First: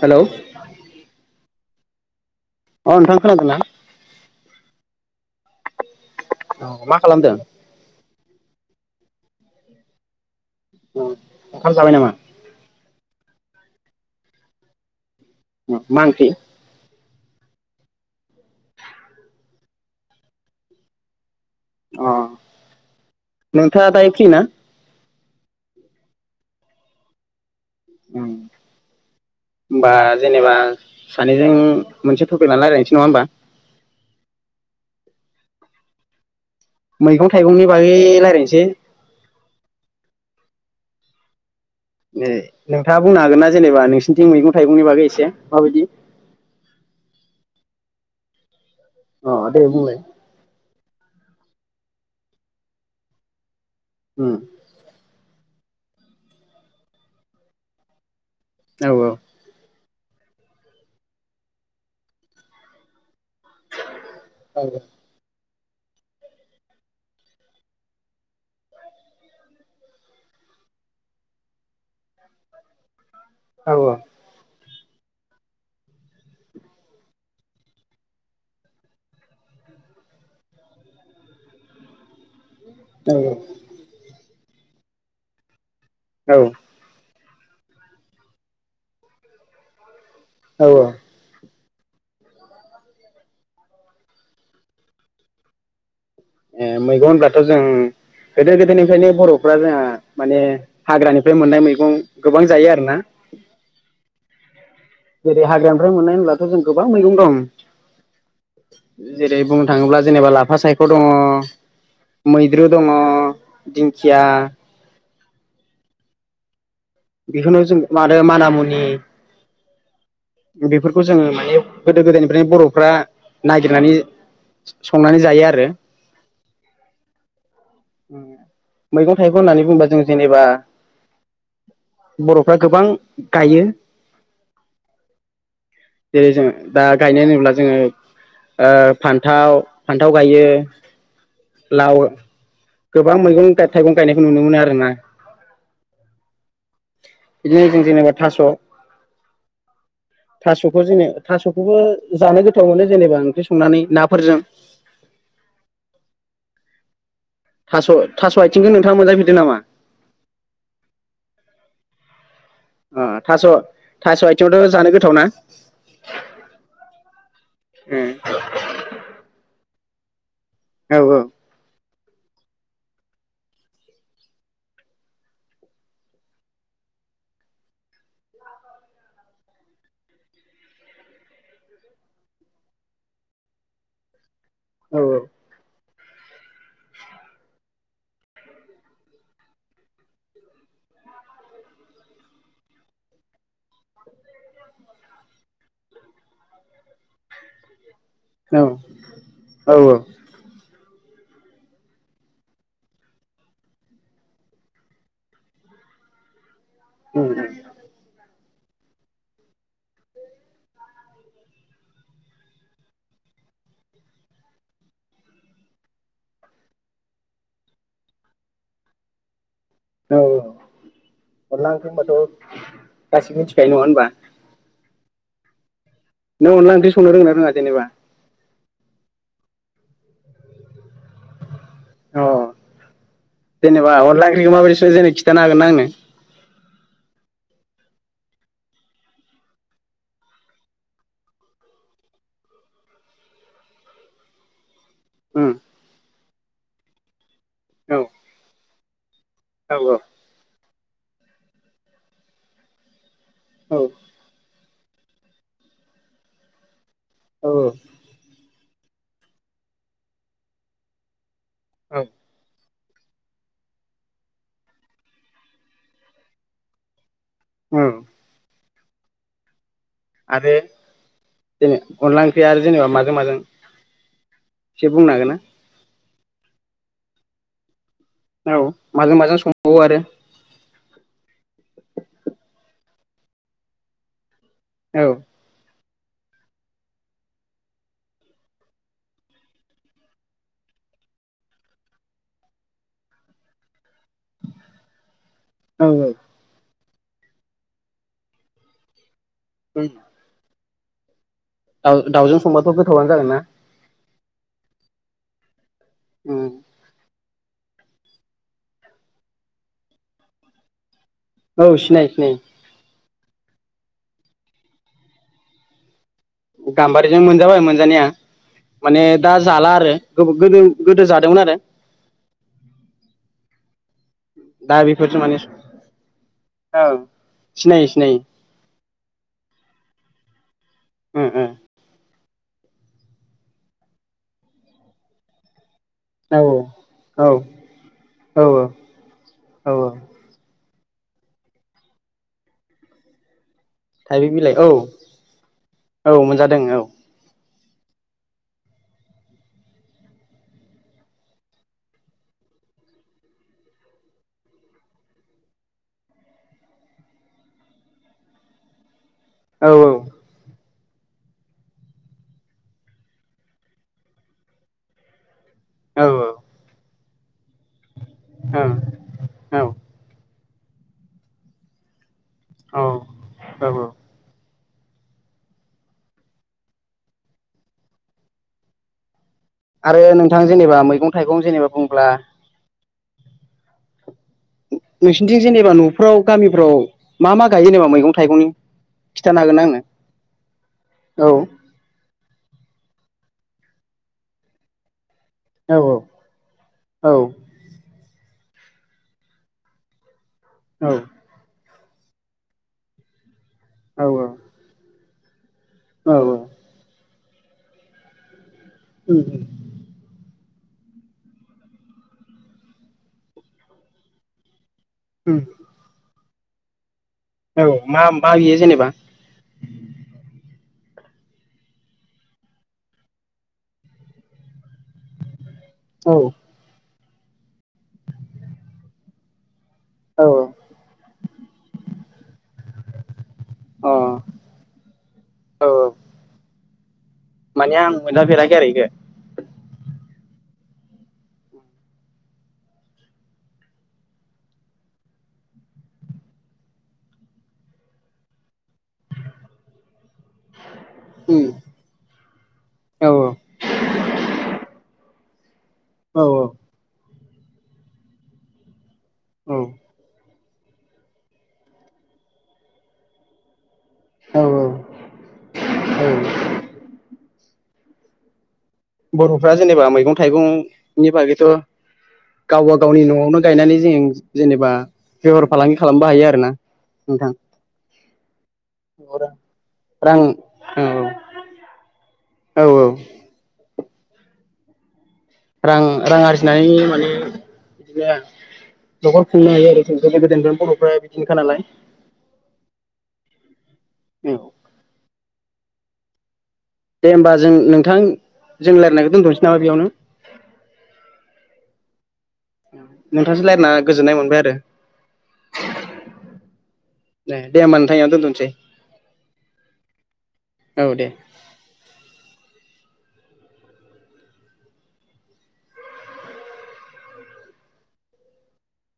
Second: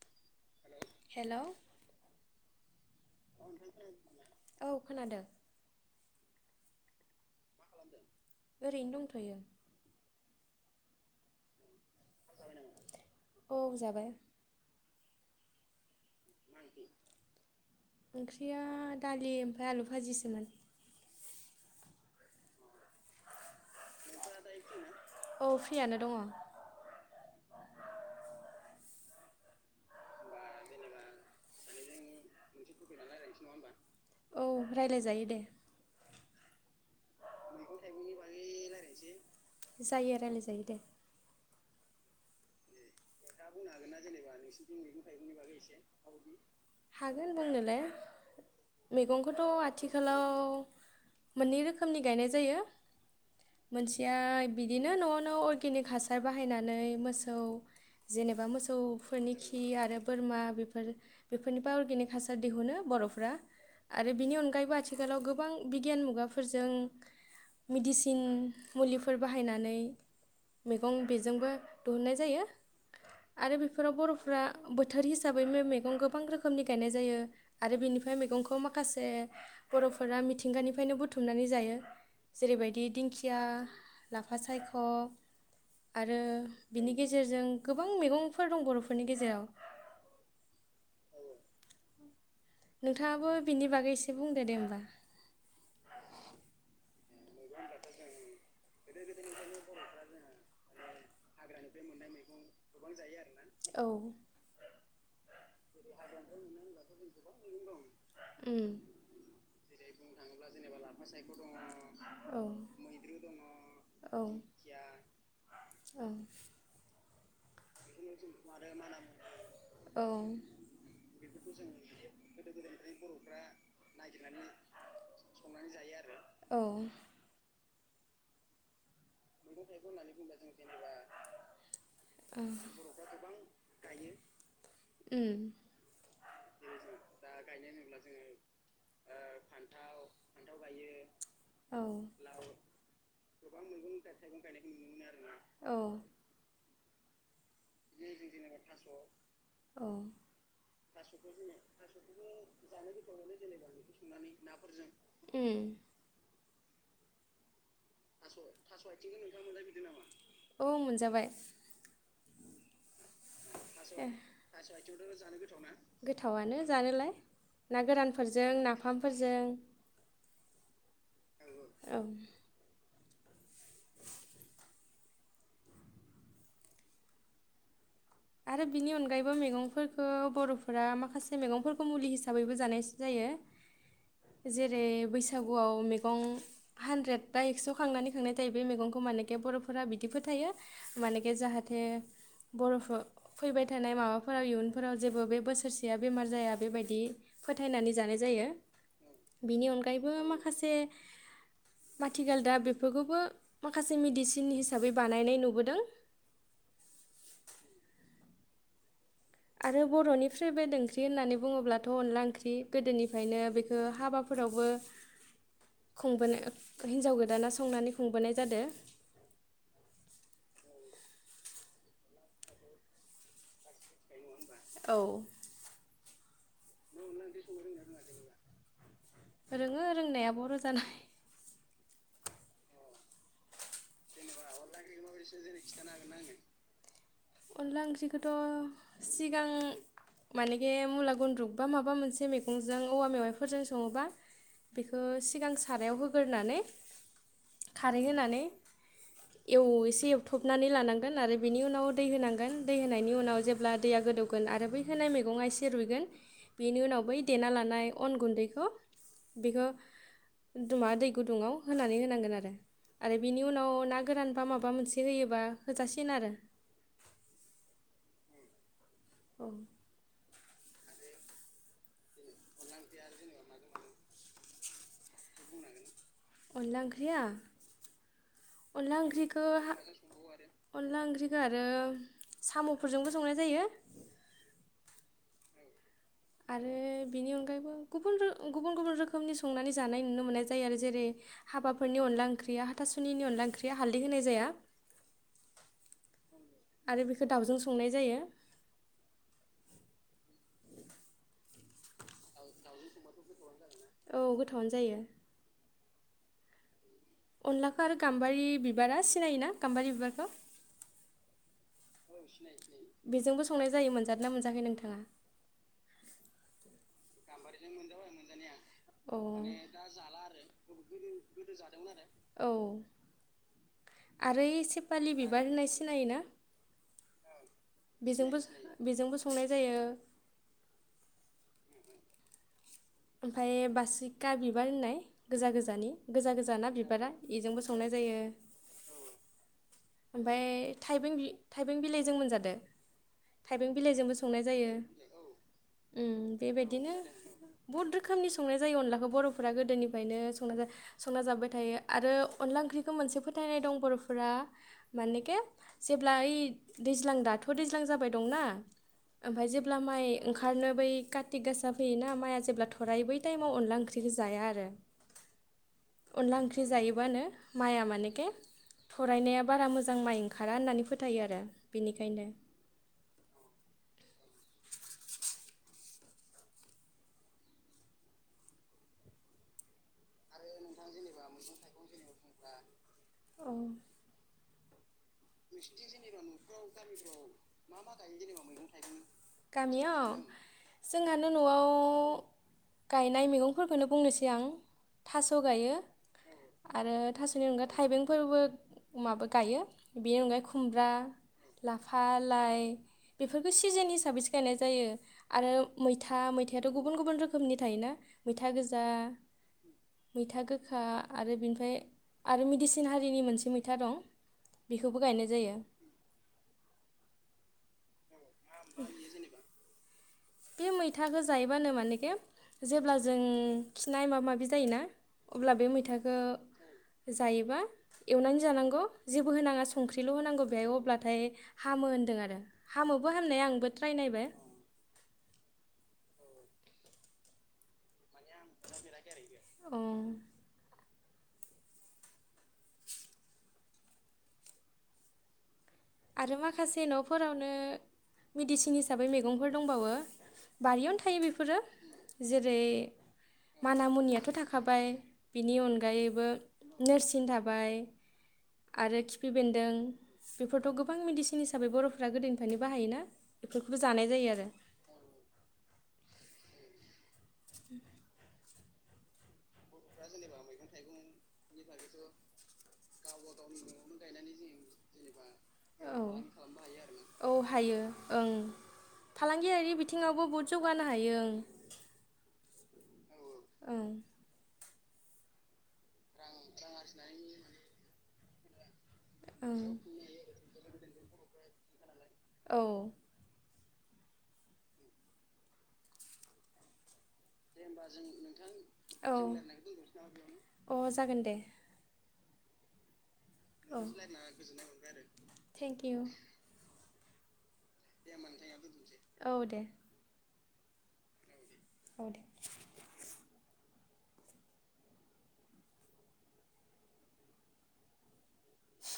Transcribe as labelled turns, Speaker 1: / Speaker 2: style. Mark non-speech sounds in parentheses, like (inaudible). Speaker 1: Hello.
Speaker 2: Hello.
Speaker 1: नोंथां खोनादोंना
Speaker 2: (unintelligible) औ खोनादों।
Speaker 1: औ मा खालामदों?
Speaker 2: ओरैनो दंथयो।
Speaker 1: उम, ओंखाम जाबाय नामा?
Speaker 2: औ जाबाय।
Speaker 1: उम। मा ओंख्रि?
Speaker 2: ओंख्रिया दालि ओमफ्राय आलु बाजिसोमोन।
Speaker 1: अह नोंथाङा दायो फ्रिना?
Speaker 2: औ फ्रियानो दङ।
Speaker 1: उम होमबा जेनोबा सानैजों मोनसे टपिक लाना रायज्लायनोसै नङा होमबा
Speaker 2: औ रायलाय जायो, दे।
Speaker 1: मैगं थाइगंनि बागै रायलायनोसै।
Speaker 2: जायो रायलायजायो दे
Speaker 1: जेरै नों थाङा बुंनो हागोन ना जेनेबा नोंसिनिथिं मैगं थाइगंनि बागै एसे मा बायदि?
Speaker 2: हागोन बुंनोलाय मैगंखौथ'
Speaker 1: बुंलाय
Speaker 2: आथिखालाव मोननै रोखोमनि गायनाय जायो। मोनसेया
Speaker 1: उम
Speaker 2: बिदिनो न'आवनो अर गेनिक हासार बाहायनानै मोसौ जेनोबा
Speaker 1: औ
Speaker 2: मोसौफोरनि खि आरो बोरमा बेफोर बेफोरनिफ्राय अरगेनिक हासार दिहुनो बर'फ्रा आरो बिनि
Speaker 1: औ
Speaker 2: अनगायैबो आथिखालाव गोब बां बिगियान मुगाफोरजों मेडिसिन मुलिफोर बाहायनानै मैगं बेजोंबो दुहुननाय जायो आरो बेफोराव
Speaker 1: औ
Speaker 2: बर'फ्रा बोथोर हिसाबै मै मैगं गोबां रोखोमनि गायनाय जायो आरो बिनिफाय मैगंखौ माखासे बर'फोरा मिथिंगानिफायनो बुथुमनानै जायो। जेरैबायदि दिंखिया ला फासायख' आरो
Speaker 1: औ
Speaker 2: बिनि गेज जेरजों गोबां मेगंफोर दं बर'फोरनि गेजेव।
Speaker 1: औ-औ।
Speaker 2: नोंथाङाबो बिनि बागै एसे बुंदो दे होमबा।
Speaker 1: ए मैगं होनब्लाथ' जों गोदो-गोदायनिफ्रायनो बर'फ्रा जोंहा माने हाग्रानिफाय मोननाय मैगं गोबां जायो आरो ना।
Speaker 2: औ
Speaker 1: जे हाग्रानिफ्राय मोननाय होनोबब्लाथ' जों गोबां मैगं दं
Speaker 2: उम
Speaker 1: जेरै- बुंनो थाङोब्ला जेनेबा लाफा सायख' दङ
Speaker 2: औ
Speaker 1: मैद्रु दङ
Speaker 2: औ
Speaker 1: दिंखिया
Speaker 2: औ।
Speaker 1: बेखौनो जों मादो माना मुनि
Speaker 2: औ
Speaker 1: बेफोरखौ जोङो माने गोदो गोदायनिफ्रायनो बर'फ्रा नागिरनानै संनानै जायो आरो।
Speaker 2: औ
Speaker 1: उम। मैगं थाइगं होननानै बुंबा जों जेनेबा बर'फ्रा गोबां गायो
Speaker 2: उम
Speaker 1: जेरै- जों दा गायनाय होनोब्ला जोङो ओ फान्थाव फान्थाव गायो
Speaker 2: औ
Speaker 1: लाव गोबां मैगं थायफ थाइगं गायनाय नुनो मोनो आरोना।
Speaker 2: औ
Speaker 1: बिदिनो जों जेनेबा थास'
Speaker 2: औ
Speaker 1: थास'खौ जोङो थास'खौबो जानो गोथाव मोनो जेनेबा ओंख्रि संनानै नाफोरजों
Speaker 2: उम।
Speaker 1: थास' थास' आथिंखौ नोंथाङा मोनजाफेरदों नामा
Speaker 2: औ मोनजाबाय।
Speaker 1: अ थास' थास' आथिंआवथ' जानो गोथाव ना
Speaker 2: गोथावनो जानोलाय ना गोरानफोरजों नाफामफोरजों।
Speaker 1: औ
Speaker 2: औ। आरो बिनि अनगायैबो मैगंफोरखौ बर'फोरा माखासे मैगंफोरखौ मुलि हिसाबैबो जानायसो जायो।
Speaker 1: औ
Speaker 2: जेरै- बैसागुआव मेख गं हानद्रेद बा एक्स' खांनानै खांनाय जायो बे मैगंखौ मानेके बर'फोरा बिदिफोर थायो मानेखे जाहाथे बर'फो फैबाय थानाय माबाफोराव इयुनफोराव जेबो बे बोसोरसेया बेमार जाया बेबायदि फोथायनानै जानाय जायो बिनि
Speaker 1: औ
Speaker 2: अनगायैबो माखासे माथिखाल दा बेफोगोबो माखासे मेडिसिन हिसाबै बानायनाय नुबोदों।
Speaker 1: उम-उम।
Speaker 2: आरो बर'नि फ्रेबेद ओंख्रि होननानै बुङोब्लाथ' अनला ओंख्रि गोदोनिफायनो बेखो हाबाफोरावबो खुंबोनो हिनजाव गोदाना संनानै खुंबोनाय जादो।
Speaker 1: औ अनला ओंख्रि होनबाथ' गासिबो मिथिखायो नङा होनबा।
Speaker 2: औ।
Speaker 1: नों अन्ला ओंख्रि संनो रोंनो रोङा जेनेबा?
Speaker 2: रोङो रोंनाया बर' जानाय
Speaker 1: अ जेनेबा अनला ख्रिखौ माबोरै सु जेनै खिथानो हागोना आंनो?
Speaker 2: अनला ओंख्रिखोथ' सिगां मानेगे मुला गुन्द्रुुब बा माबा मोनसे मैगंजों औवा मेवाइफोरजों सङोबा बेखौ
Speaker 1: उम
Speaker 2: सिगां सारायाव होग्रोनानै
Speaker 1: औ
Speaker 2: खारै होनानै एवो
Speaker 1: औ औ
Speaker 2: एसे एवथबनानै लानांगोन आरो बिनि उनाव दै होनांगोन दै होनायनि उनाव जेब्ला
Speaker 1: औ
Speaker 2: दैया गोदौगोन आरो बै होनाय मैगङा एसे रुइगोन बेनि उनाव बै देना
Speaker 1: औ
Speaker 2: लानाय अन गुन्दैखौ बेखौ मा दै गुदुङाव होनानै
Speaker 1: औ
Speaker 2: होनांगोन आरो आरो बेनि उनाव ना गोरान बा मा मोनसे होयोबा होजासिन आरो।
Speaker 1: औ
Speaker 2: औ।
Speaker 1: आरो जे अनला ओंख्रिया आरो जेनेबा माजों माजों एसे बुंनो हागोन ना?
Speaker 2: अनला ओंख्रिया?
Speaker 1: औ
Speaker 2: अनला
Speaker 1: माजों माजों
Speaker 2: ओंख्रिखो हा
Speaker 1: संबावो आरो
Speaker 2: अनला ओंख्रिखो आरो साम' फोरजोंबो संनाय जायो।
Speaker 1: औ।
Speaker 2: आरो बिनि अनगायैबो गुबुन रो गुबुन गुबुन रोखोमनि संनानै जानाय नुनो मोननाय जायो आरो जेरै हाबाफोरनि अनला ओंख्रिया हाथासुनिनि अनला ओंख्रिया हालदै होनाय जाया।
Speaker 1: औ औ।
Speaker 2: आरो बेखौ दाउजों संनाय जायो।
Speaker 1: (inaudible) दाउ दाउजों संबाथ' गोथावानो जागोन ना?
Speaker 2: औ गोथावानो जायो।
Speaker 1: उम।
Speaker 2: अनलाखौ आरो गाम्बारि बिबारा सिनायोना गाम्बारि बिबारखौ?
Speaker 1: औ सिनायो सिनायो।
Speaker 2: बेजोंबो संनाय जायो मोनजादों ना मोनजाखै नोंथाङा?
Speaker 1: गाम्बारिजों मोनजाबाय मोनजानाया माने
Speaker 2: औ
Speaker 1: दा जाला आरो गोद गोदो जादोंमोन आरो।
Speaker 2: औ आरो ओइ
Speaker 1: दा
Speaker 2: सेपालि
Speaker 1: बेफोरजों माने
Speaker 2: बिबार होननाय सिनायो ना
Speaker 1: औ सिनायो सिनायो
Speaker 2: बेजोंबो बेजोंबो संनाय जायो।
Speaker 1: उम उम।
Speaker 2: ओमफ्राय बासिका बिबार होननाय गोजा गोजानि गोजा गोजा ना बिबारा
Speaker 1: औ
Speaker 2: इजोंबो संनाय जायो।
Speaker 1: औ औ औ
Speaker 2: ओमफाय थाइबें थाइबें बिलाइजों मोनजादो? थाइबें बिलाइजोंबो
Speaker 1: थाइबें
Speaker 2: संनाय
Speaker 1: बिलाइ औ
Speaker 2: जायो उम
Speaker 1: औ मोनजादों औ
Speaker 2: बेबायदिनो बहुत रोखोमनि संनाय जायो अनलाखौ बर'फोरा गोदोनिफ्रायनो संना संना जाब्बाय थायो आरो अनला ओंख्रिखौ मोनसे फोथायनाय दं बर'फोरा मानेके जेब्ला ओइ दैज्लां दाथ' दैज्लां जाबाय दंना ओमफाय
Speaker 1: औ
Speaker 2: जेब्ला माइ ओंखारनो बै कार्तिक गासा फैयोना माइया जेब्ला थरायो बै टाइमाव अनला ओंख्रिखौ जाया आरो।
Speaker 1: औ
Speaker 2: अनला ओंख्रि जायोबानो माइया मानेके थरायनाया
Speaker 1: औ
Speaker 2: बारा मोजां माइ ओंखारा होननानै फोथायो आरो बेनिखायनो
Speaker 1: औ औ औ आरो नोंथां जेनेबा मैगं थाइगं जेनेबा बुंब्ला
Speaker 2: औ
Speaker 1: नोंसिनिथिं जेनेबा न'फ्राव गामिफ्राव मा मा गायो जेनेबा मैगं थाइगंनि खिथानो हागोन आंनो
Speaker 2: गामियाव जोंहानो
Speaker 1: औ
Speaker 2: नआव गायनाय मैगंफोरखौनो बुंनोसै आं थास गायो
Speaker 1: औ
Speaker 2: आरो
Speaker 1: औ
Speaker 2: थासनि अनगा थाइबेंफोरबो अमाबो गायो बेनि अनगायै खुमब्रा
Speaker 1: औ
Speaker 2: लाफा लाइ बेफोर बेफोरखौ सिजोन
Speaker 1: औ
Speaker 2: हिसाबैसो गायनाय जायो आरो
Speaker 1: औ
Speaker 2: मैथा
Speaker 1: औ
Speaker 2: मैथायाथ गुबुन गुबुन रोखोम रोखोमनि थायोना मैथा गोजा
Speaker 1: उम उम
Speaker 2: मैथा गोखा आरो बेनिफ्राय आरो मेदिसिन हारिनि मोनसे मैथा दं बेखौबो गायनाय
Speaker 1: उम
Speaker 2: जायो
Speaker 1: अ माम मा बियो जेनेबा
Speaker 2: बे मैथाखौ जायोबानो मानेखे जेब्ला जों खिनाय माबा माबि जायोना अब्ला बे मैथाखो
Speaker 1: औ औ
Speaker 2: जायोबा एवनानै जानांगौ जेबो होनाङा संख्रिल
Speaker 1: औ
Speaker 2: होनांगौ
Speaker 1: अ
Speaker 2: बेयाव अब्लाथाय हामो होन्दों आरो हामोबबो फामनाय आंबो ट्राइ नायबाय
Speaker 1: औ औ माने आं मोनजा फेराखै आरो इखो
Speaker 2: अ आरो माखासे नफोरावनो मदिसिन सिन हिसाबै मैगंफोर दंबावो बारियावनो थायो
Speaker 1: उम
Speaker 2: बेफोरो जेरै
Speaker 1: औ औ
Speaker 2: माना मुनियाथ थाखाबाय बिनि उनगा अनगायैबो नोरसिन थाबा लाय आरो खिफ खिफि
Speaker 1: औ
Speaker 2: बेन्दों बेखौथ' गोबां मेदेसिन हिसाबै बर'फोरा गोदोनिफ्रायनो बाहायोना बेफोर खौ जानाय जायो
Speaker 1: औ
Speaker 2: आरो। उ
Speaker 1: बर' फ्रा गावबा गावनि न'आवनो गायनानै जों जेनेबा बेफार फालांगि
Speaker 2: औ
Speaker 1: खालामनो हायो आरोना
Speaker 2: औ
Speaker 1: नोंथां
Speaker 2: हायो ओं फालांगियारि
Speaker 1: रां
Speaker 2: बिथिङावबो बहुत जौगानो
Speaker 1: औ औ
Speaker 2: हायो ओं
Speaker 1: औ औ
Speaker 2: ओम
Speaker 1: रां रां आरजि नायनि माने (unintelligible) न'खर खुंनो
Speaker 2: ओं
Speaker 1: हायो आरो बे गोदो गोदो बर'फ्रा (unintelligible) नालाय
Speaker 2: औ
Speaker 1: औ दे होमबा जों नोंथां जों रायलायनायखौ दोनथ'नोसै नामा बेयावनो
Speaker 2: औ अ जागोन दे।
Speaker 1: औ
Speaker 2: ओम थेंक इउ
Speaker 1: दे दे होमबा नोंथां इयावनो दोन्थ'सै
Speaker 2: औ दे
Speaker 1: औ दे।
Speaker 2: औ सि